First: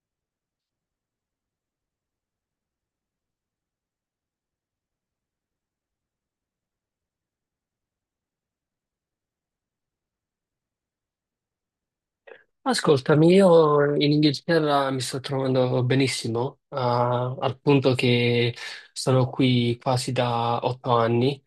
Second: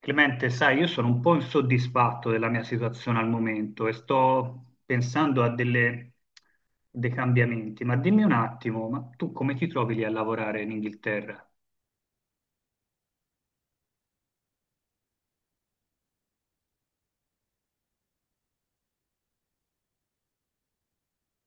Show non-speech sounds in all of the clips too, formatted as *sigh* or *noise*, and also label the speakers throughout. Speaker 1: Clemente, sai, io sono un po' insoddisfatto della mia situazione al momento e sto pensando a dei cambiamenti, ma dimmi un attimo, ma tu come ti trovi lì a lavorare in Inghilterra?
Speaker 2: Ascoltami, io in Inghilterra mi sto trovando benissimo, ah, al punto che sono qui quasi da otto anni.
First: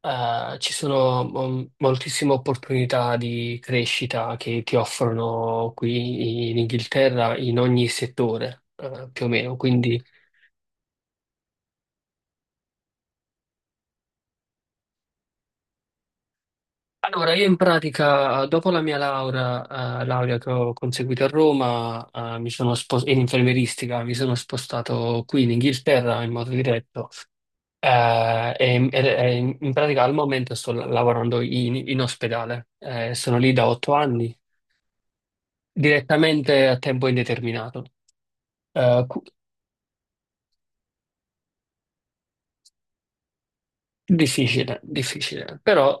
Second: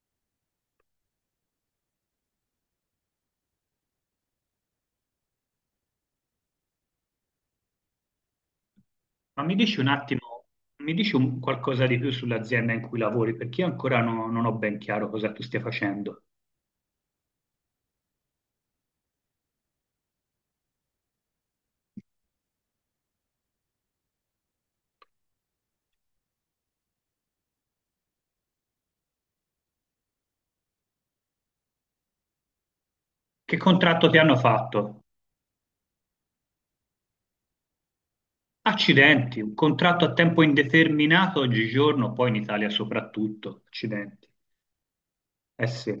Speaker 2: Ci sono moltissime opportunità di crescita che ti offrono qui in Inghilterra in ogni settore, più o
Speaker 1: Ma mi
Speaker 2: meno.
Speaker 1: dici un
Speaker 2: Quindi,
Speaker 1: attimo, mi dici qualcosa di più sull'azienda in cui lavori, perché io ancora non ho ben chiaro cosa tu stia facendo.
Speaker 2: allora, io in pratica, dopo la mia laurea, laurea che ho conseguito a Roma, in infermieristica, mi sono spostato qui in Inghilterra in modo diretto. In pratica al momento sto lavorando in ospedale. Sono lì
Speaker 1: Che
Speaker 2: da otto
Speaker 1: contratto ti
Speaker 2: anni,
Speaker 1: hanno fatto?
Speaker 2: direttamente a tempo indeterminato. Eh, cu-
Speaker 1: Accidenti, un contratto a tempo indeterminato oggigiorno, poi in Italia soprattutto, accidenti.
Speaker 2: Difficile, difficile,
Speaker 1: Eh sì.
Speaker 2: però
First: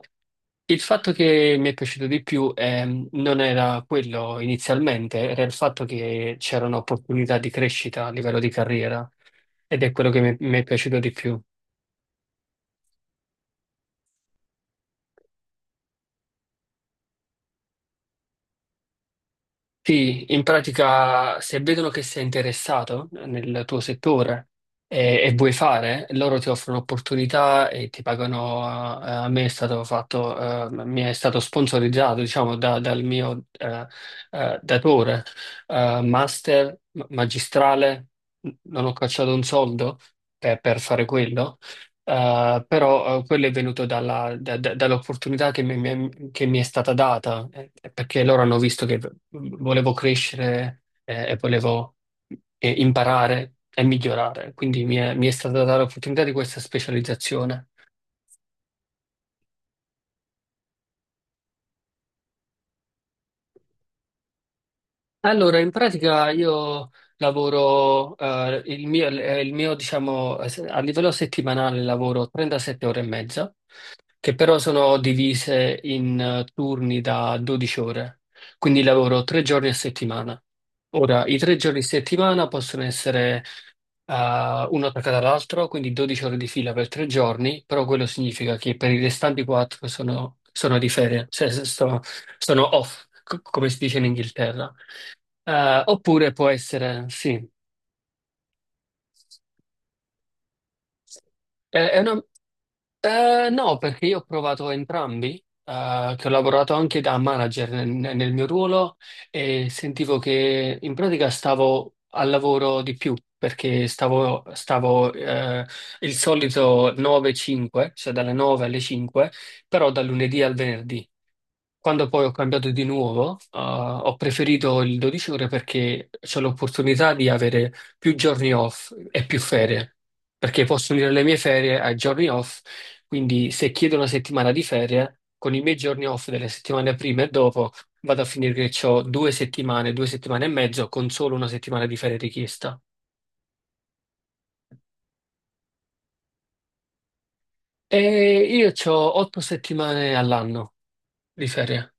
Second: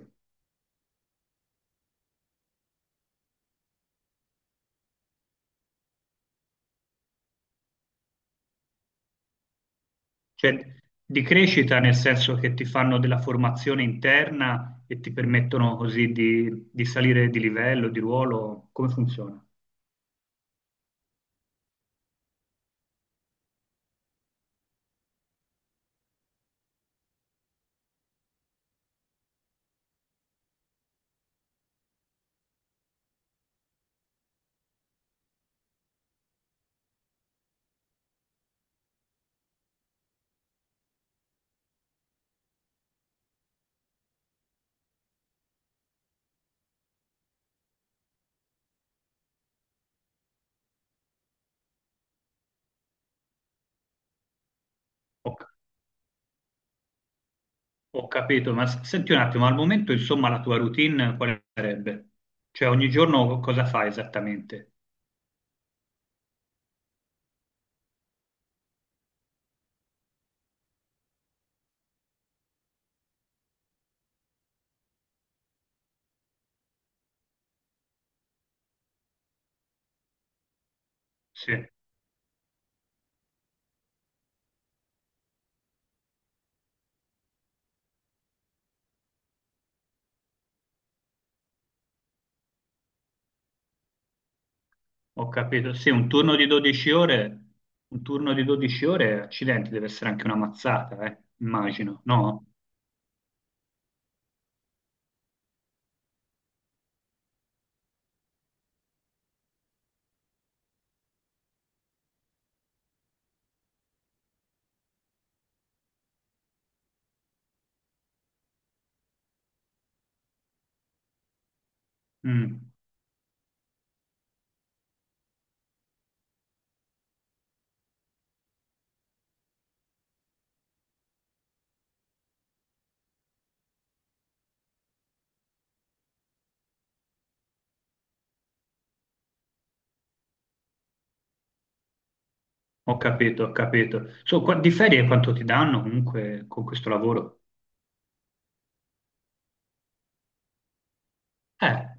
Speaker 2: il fatto che mi è piaciuto di più non era quello inizialmente, era il fatto che c'erano opportunità di crescita a livello di carriera ed è quello che mi
Speaker 1: Cioè,
Speaker 2: è piaciuto di
Speaker 1: di
Speaker 2: più.
Speaker 1: crescita nel senso che ti fanno della formazione interna e ti permettono così di salire di livello, di ruolo? Come funziona?
Speaker 2: Sì, in pratica se vedono che sei interessato nel tuo settore e vuoi fare, loro ti offrono opportunità e ti pagano. A me è stato fatto, mi è stato sponsorizzato, diciamo, dal mio datore, master, magistrale, non ho cacciato un soldo per fare quello. Però Quello è venuto dall'opportunità che mi è stata data, perché loro hanno visto che volevo crescere e volevo imparare e migliorare, quindi mi è
Speaker 1: Ho,
Speaker 2: stata data l'opportunità di questa specializzazione.
Speaker 1: ho capito, ma senti un attimo, al momento insomma la tua routine quale sarebbe? Cioè ogni giorno cosa fai esattamente?
Speaker 2: Allora, in pratica io lavoro, il mio, diciamo, a livello settimanale lavoro 37 ore e mezza che però sono divise in turni da 12 ore, quindi lavoro tre giorni a settimana. Ora, i
Speaker 1: Sì,
Speaker 2: tre giorni a settimana possono essere uno attaccato all'altro, quindi 12 ore di fila per tre giorni, però quello significa che per i restanti quattro sono di ferie, cioè se sto- sono off, come si dice in Inghilterra.
Speaker 1: ho capito. Sì, un
Speaker 2: Oppure
Speaker 1: turno di
Speaker 2: può
Speaker 1: 12
Speaker 2: essere,
Speaker 1: ore,
Speaker 2: sì.
Speaker 1: un turno di 12 ore, accidenti, deve essere anche una mazzata,
Speaker 2: Eh, è
Speaker 1: immagino,
Speaker 2: una-
Speaker 1: no?
Speaker 2: no, perché io ho provato entrambi, che ho lavorato anche da manager nel mio ruolo e sentivo che in pratica stavo al lavoro di più perché il solito 9-5, cioè dalle 9 alle 5, però dal lunedì al venerdì. Quando poi ho
Speaker 1: Mm.
Speaker 2: cambiato di nuovo, ho preferito il 12 ore perché c'ho l'opportunità di avere più giorni off e più ferie, perché posso unire le mie ferie ai giorni off, quindi se chiedo una settimana di ferie, con i miei giorni off delle settimane prima e dopo, vado a finire che ho due settimane e mezzo con solo una settimana di ferie richiesta.
Speaker 1: Ho capito, ho capito. So, di ferie quanto ti danno comunque con questo lavoro?
Speaker 2: E io ho otto settimane all'anno di ferie.
Speaker 1: Eh,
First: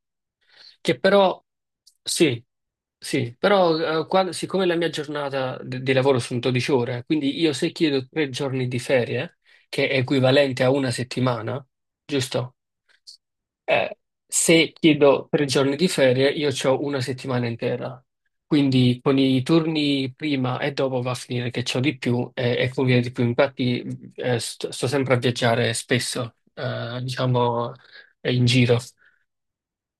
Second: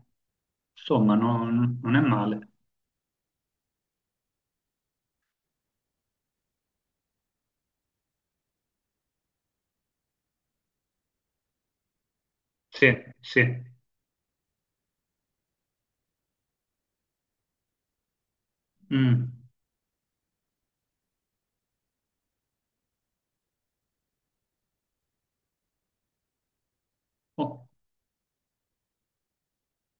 Speaker 2: Che
Speaker 1: insomma,
Speaker 2: però,
Speaker 1: non è
Speaker 2: sì,
Speaker 1: male.
Speaker 2: sì, però siccome la mia giornata di lavoro sono 12 ore, quindi io se chiedo tre giorni di ferie, che è equivalente a una settimana, giusto?
Speaker 1: Sì, sì.
Speaker 2: Eh, se chiedo tre giorni di ferie, io ho una settimana intera. Quindi con
Speaker 1: Mm.
Speaker 2: i turni prima e dopo va a finire che c'ho di più e conviene di più. Infatti sto sempre a viaggiare spesso,
Speaker 1: Oh.
Speaker 2: diciamo, in giro.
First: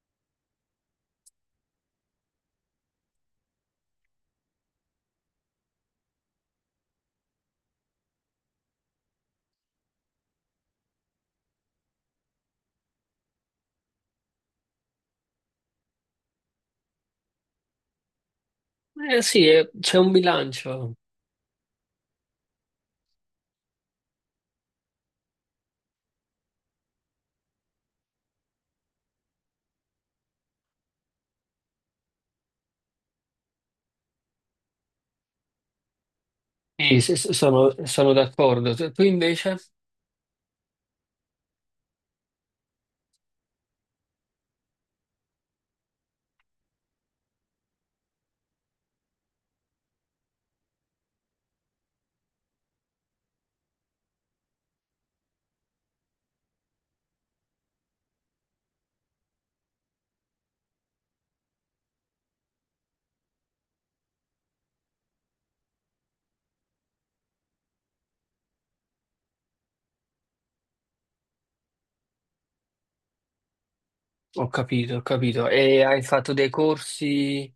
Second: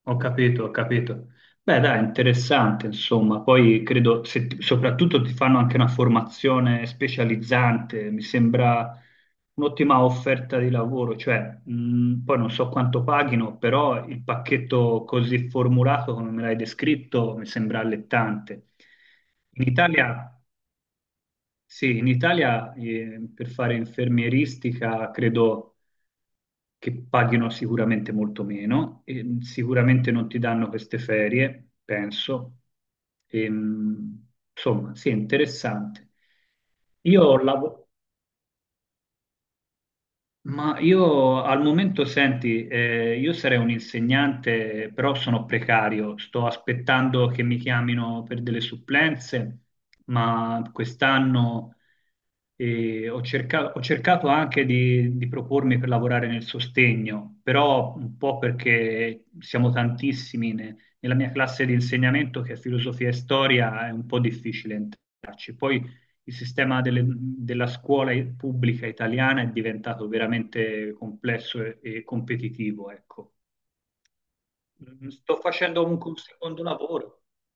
Speaker 1: Ho capito, ho capito. Beh, dai, interessante, insomma. Poi credo, se soprattutto ti fanno anche una formazione specializzante, mi sembra un'ottima offerta di lavoro, cioè, poi non so quanto paghino, però il pacchetto così formulato come me l'hai descritto mi sembra allettante.
Speaker 2: Eh sì,
Speaker 1: In
Speaker 2: c'è un
Speaker 1: Italia,
Speaker 2: bilancio.
Speaker 1: sì, in Italia, per fare infermieristica, credo che paghino sicuramente molto meno e sicuramente non ti danno queste ferie, penso. E, insomma, sì, è interessante.
Speaker 2: Sì,
Speaker 1: Io ho lavo-
Speaker 2: sono d'accordo. Tu invece?
Speaker 1: ma io al momento, senti, io sarei un insegnante, però sono precario, sto aspettando che mi chiamino per delle supplenze, ma quest'anno ho cercato anche di propormi per lavorare nel sostegno, però un po' perché siamo tantissimi nella mia classe di insegnamento che è filosofia e storia, è un po' difficile entrarci. Poi il sistema della scuola pubblica italiana è diventato veramente complesso e competitivo, ecco.
Speaker 2: Ho capito, ho
Speaker 1: Mm, sto
Speaker 2: capito.
Speaker 1: facendo
Speaker 2: E hai
Speaker 1: comunque un
Speaker 2: fatto dei
Speaker 1: secondo lavoro.
Speaker 2: corsi?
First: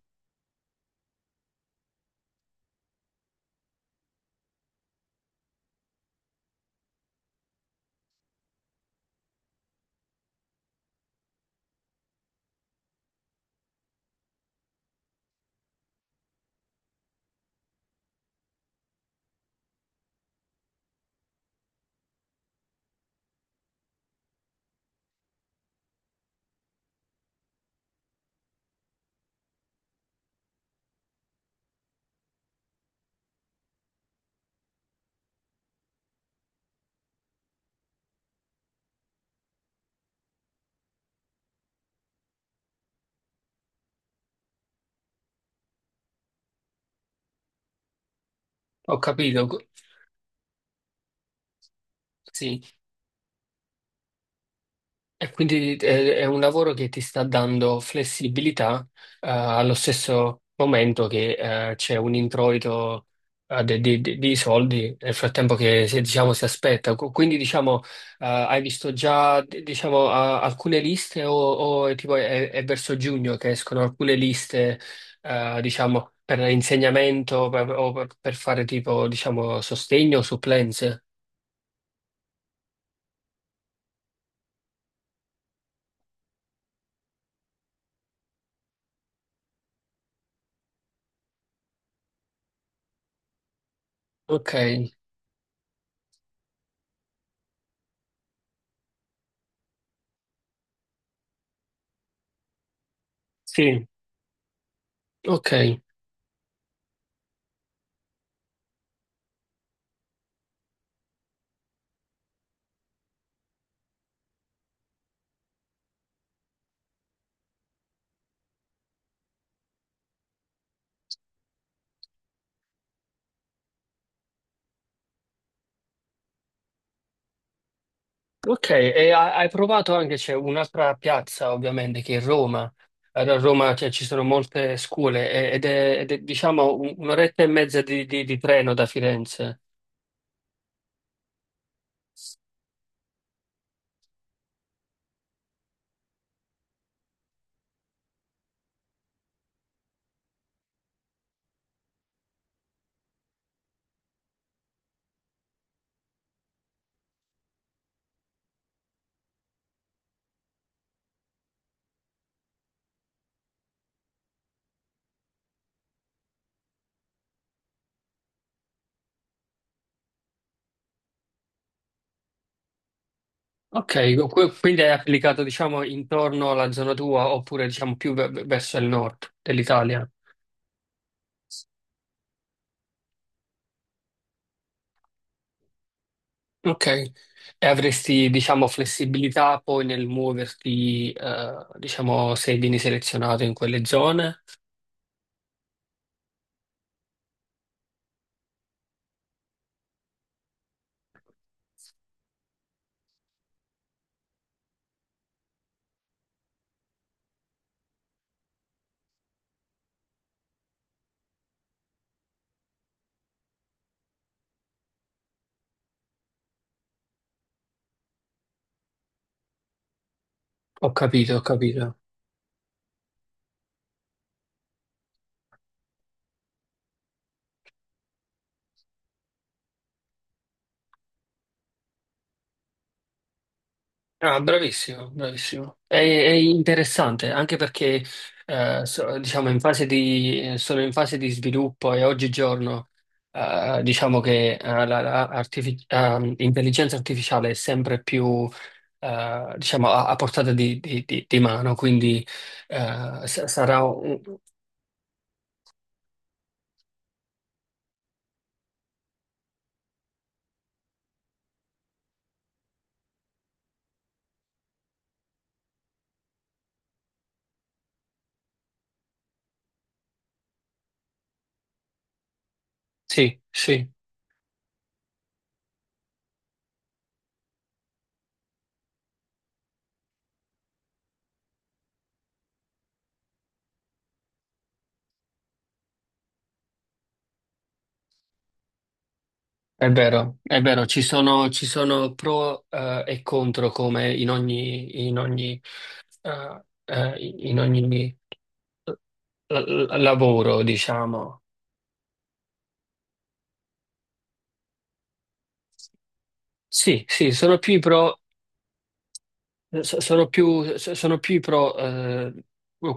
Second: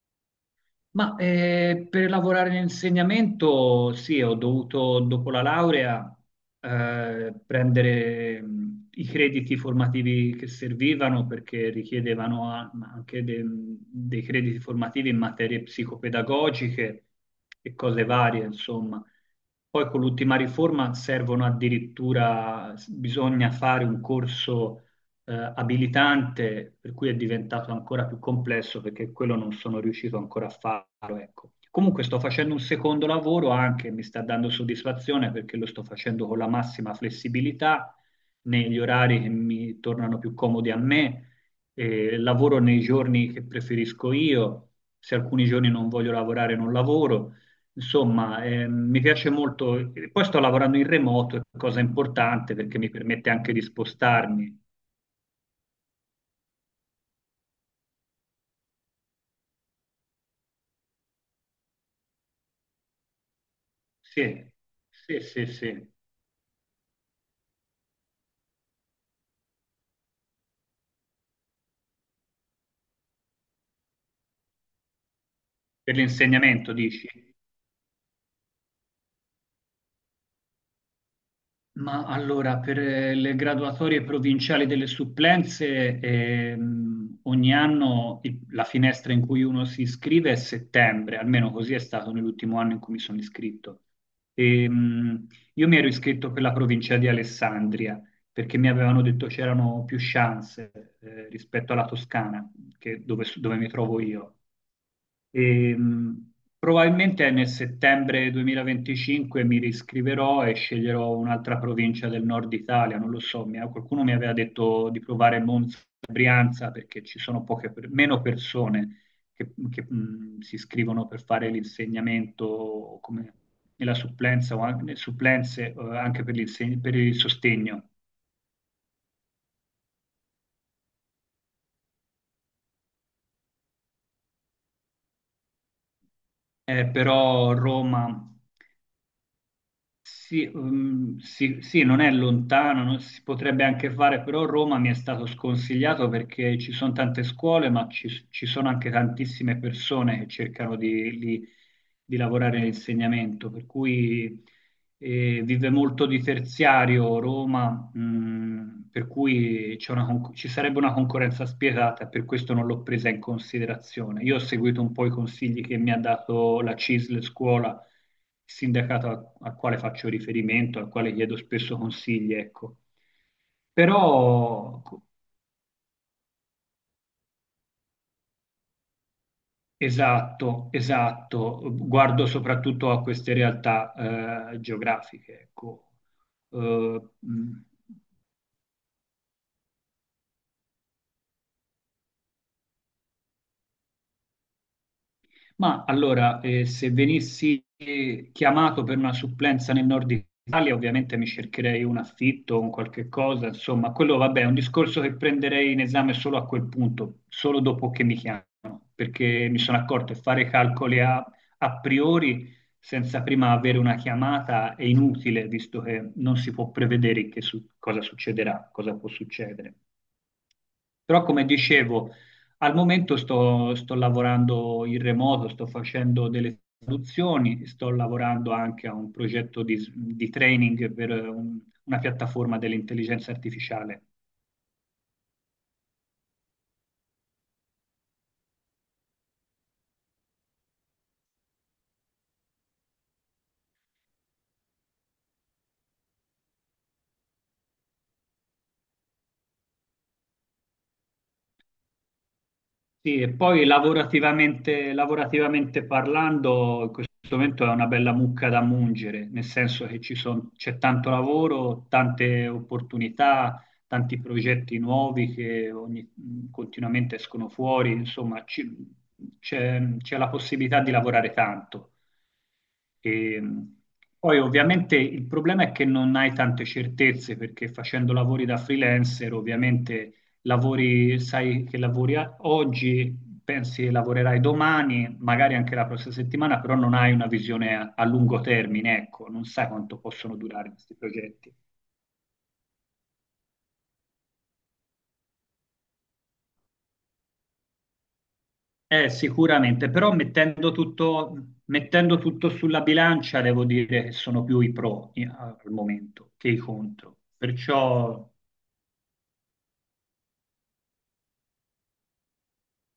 Speaker 1: Ma per lavorare in insegnamento, sì, ho dovuto dopo la laurea prendere i crediti formativi che servivano perché richiedevano ma anche dei crediti formativi in materie psicopedagogiche e cose varie, insomma. Poi con l'ultima riforma servono addirittura, bisogna fare un corso abilitante, per cui è diventato ancora più complesso perché quello non sono riuscito ancora a farlo, ecco. Comunque sto facendo un secondo lavoro anche, mi sta dando soddisfazione perché lo sto facendo con la massima flessibilità, negli orari che mi tornano più comodi a me, lavoro nei giorni che preferisco io, se alcuni giorni non voglio lavorare non lavoro. Insomma,
Speaker 2: Ho
Speaker 1: mi piace
Speaker 2: capito.
Speaker 1: molto, e poi sto lavorando in remoto, cosa importante
Speaker 2: Sì,
Speaker 1: perché mi permette anche di spostarmi.
Speaker 2: e quindi è un lavoro che ti sta dando flessibilità, allo stesso momento che c'è un introito di
Speaker 1: Sì,
Speaker 2: soldi nel
Speaker 1: sì, sì,
Speaker 2: frattempo che
Speaker 1: sì.
Speaker 2: si, diciamo, si aspetta. Quindi diciamo, hai visto già diciamo, alcune liste o è, tipo, è verso giugno che escono alcune liste
Speaker 1: Per
Speaker 2: diciamo, per
Speaker 1: l'insegnamento dici?
Speaker 2: insegnamento o per fare tipo diciamo, sostegno o supplenze?
Speaker 1: Ma allora, per le graduatorie provinciali delle supplenze, ogni anno la finestra in cui uno si iscrive è settembre, almeno così è stato nell'ultimo anno in cui mi sono iscritto.
Speaker 2: Ok,
Speaker 1: Ehm, io mi ero iscritto per la provincia di Alessandria, perché mi avevano detto c'erano più chance, rispetto alla Toscana, dove dove mi
Speaker 2: sì,
Speaker 1: trovo io.
Speaker 2: ok.
Speaker 1: Ehm, probabilmente nel settembre 2025 mi riscriverò e sceglierò un'altra provincia del nord Italia, non lo so, qualcuno mi aveva detto di provare Monza e Brianza perché ci sono poche, meno persone che, si iscrivono per fare l'insegnamento come nella supplenza o anche, nelle supplenze, anche per per il sostegno.
Speaker 2: Ok, e hai provato anche, c'è un'altra piazza ovviamente che è Roma. A Roma cioè, ci sono molte scuole ed è, diciamo un'oretta e
Speaker 1: Però
Speaker 2: mezza
Speaker 1: Roma
Speaker 2: di, di treno da Firenze.
Speaker 1: sì, sì, sì, non è lontano, si potrebbe anche fare, però Roma mi è stato sconsigliato perché ci sono tante scuole, ma ci, ci sono anche tantissime persone che cercano di lavorare nell'insegnamento, per cui vive molto di terziario Roma, per cui c'è una ci sarebbe una concorrenza spietata, e per questo non l'ho presa in considerazione. Io ho seguito un po' i consigli che mi ha dato la CISL scuola sindacato al, al quale faccio riferimento, al quale chiedo spesso consigli, ecco.
Speaker 2: Ok, quindi
Speaker 1: Però,
Speaker 2: hai
Speaker 1: co-
Speaker 2: applicato diciamo intorno alla zona tua oppure diciamo più verso il nord dell'Italia.
Speaker 1: esatto, esatto, guardo soprattutto a queste realtà geografiche, ecco.
Speaker 2: Ok,
Speaker 1: Eh, mh,
Speaker 2: e avresti diciamo flessibilità poi nel muoverti diciamo se vieni selezionato in quelle zone?
Speaker 1: ma allora, se venissi chiamato per una supplenza nel nord Italia, ovviamente mi cercherei un affitto, un qualche cosa, insomma, quello vabbè, è un discorso che prenderei in esame solo a quel punto, solo dopo che mi chiamano, perché mi sono accorto che fare calcoli a, a priori senza prima avere una chiamata è inutile, visto che non si può prevedere che cosa succederà, cosa può succedere.
Speaker 2: Ho
Speaker 1: Però,
Speaker 2: capito, ho
Speaker 1: come
Speaker 2: capito.
Speaker 1: dicevo, al momento sto, sto lavorando in remoto, sto facendo delle traduzioni, sto lavorando anche a un progetto di, di training per una piattaforma dell'intelligenza artificiale.
Speaker 2: Ah, bravissimo, bravissimo. È interessante anche perché diciamo in fase di, sono in fase di sviluppo e oggigiorno diciamo che la intelligenza artificiale è sempre più diciamo, a portata di, di mano, quindi
Speaker 1: Sì, e poi
Speaker 2: sarà un...
Speaker 1: lavorativamente, lavorativamente parlando, in questo momento è una bella mucca da mungere, nel senso che c'è tanto lavoro, tante opportunità, tanti progetti nuovi che continuamente escono fuori, insomma, c'è c'è la possibilità di lavorare tanto.
Speaker 2: Sì,
Speaker 1: E,
Speaker 2: sì.
Speaker 1: poi ovviamente il problema è che non hai tante certezze perché facendo lavori da freelancer ovviamente lavori, sai che lavori oggi, pensi che lavorerai domani, magari anche la prossima settimana, però non hai una visione a, a lungo termine, ecco, non sai quanto possono
Speaker 2: È
Speaker 1: durare
Speaker 2: vero,
Speaker 1: questi progetti.
Speaker 2: ci sono pro, e contro come in ogni, in ogni, eh, eh, in ogni eh, l-
Speaker 1: Sicuramente, però
Speaker 2: lavoro, diciamo.
Speaker 1: mettendo tutto sulla bilancia, devo dire che sono più i pro al momento che i
Speaker 2: Sì,
Speaker 1: contro.
Speaker 2: sì, sono più i pro.
Speaker 1: Perciò
Speaker 2: Sono più, sono più i pro,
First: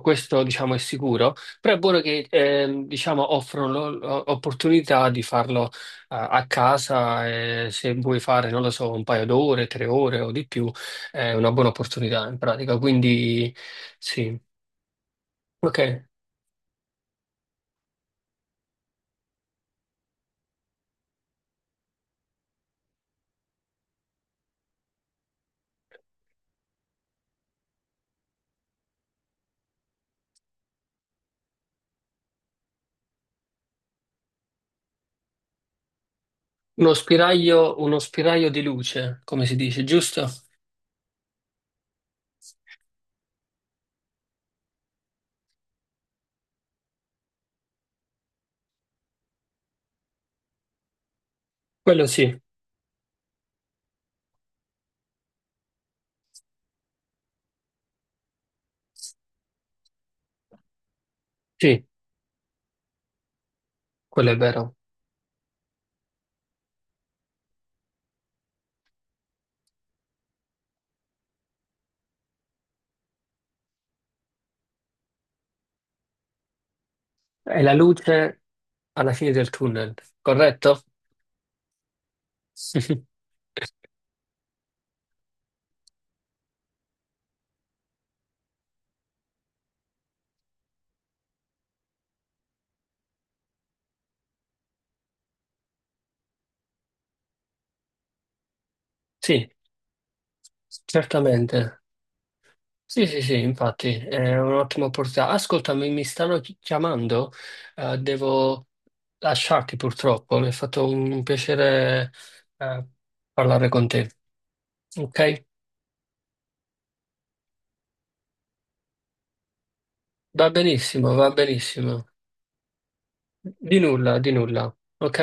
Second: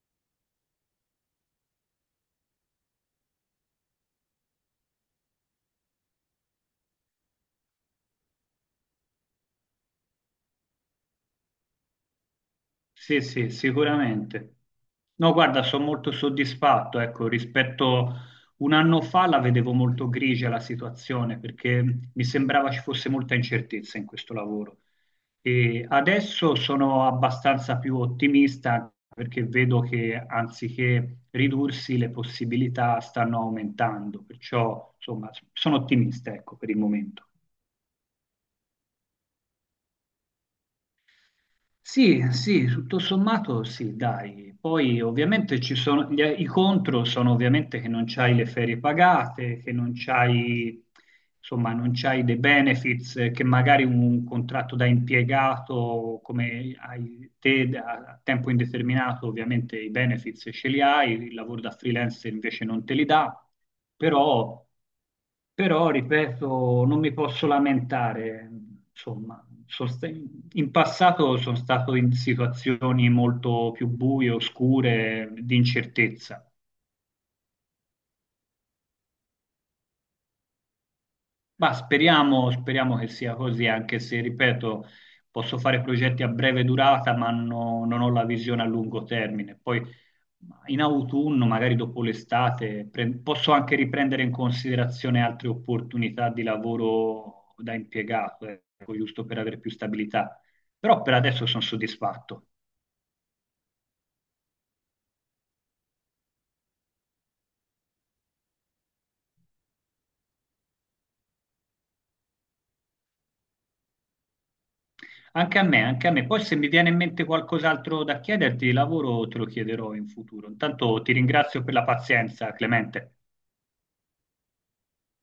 Speaker 2: questo diciamo è sicuro, però è buono che diciamo, offrono l'opportunità di farlo a casa, se vuoi fare, non lo so, un paio d'ore, tre ore o di più, è una buona opportunità in pratica.
Speaker 1: sì, sì,
Speaker 2: Quindi sì,
Speaker 1: sicuramente. No, guarda,
Speaker 2: ok,
Speaker 1: sono molto soddisfatto, ecco, rispetto un anno fa la vedevo molto grigia la situazione perché mi sembrava ci fosse molta incertezza in questo lavoro. E adesso sono abbastanza più ottimista perché vedo che anziché ridursi le possibilità stanno aumentando, perciò insomma sono ottimista, ecco, per il momento.
Speaker 2: uno spiraglio di luce, come si dice, giusto?
Speaker 1: Sì, sì, tutto sommato sì, dai. Poi ovviamente ci sono, i contro sono ovviamente che non c'hai le ferie pagate, che non c'hai, insomma, non
Speaker 2: Quello
Speaker 1: c'hai dei
Speaker 2: sì,
Speaker 1: benefits che magari un contratto da impiegato come hai te a tempo indeterminato, ovviamente i benefits ce li hai, il lavoro da
Speaker 2: sì,
Speaker 1: freelance invece non te li dà,
Speaker 2: quello è
Speaker 1: però
Speaker 2: vero.
Speaker 1: però, ripeto, non mi posso lamentare, insomma, in passato sono stato in situazioni molto più buie, oscure, di incertezza.
Speaker 2: È la luce alla fine del tunnel, corretto?
Speaker 1: Ma speriamo, speriamo che
Speaker 2: *laughs*
Speaker 1: sia così, anche se, ripeto, posso fare progetti a breve durata, ma non ho la visione a lungo termine. Poi in autunno, magari dopo l'estate, posso anche riprendere in considerazione altre opportunità di lavoro da impiegato, ecco, giusto per
Speaker 2: Sì.
Speaker 1: avere più stabilità. Però per adesso
Speaker 2: Certamente.
Speaker 1: sono soddisfatto.
Speaker 2: Sì, sì, sì, infatti è un'ottima opportunità. Ascoltami, mi stanno chiamando, devo lasciarti purtroppo. Mi è fatto un piacere, eh, parlare con te. Ok?
Speaker 1: Anche a me, anche a me. Poi se mi viene in mente qualcos'altro da chiederti di lavoro, te lo chiederò in futuro.
Speaker 2: Va
Speaker 1: Intanto ti
Speaker 2: benissimo, va
Speaker 1: ringrazio per la
Speaker 2: benissimo.
Speaker 1: pazienza, Clemente.
Speaker 2: Di nulla, di nulla. Ok?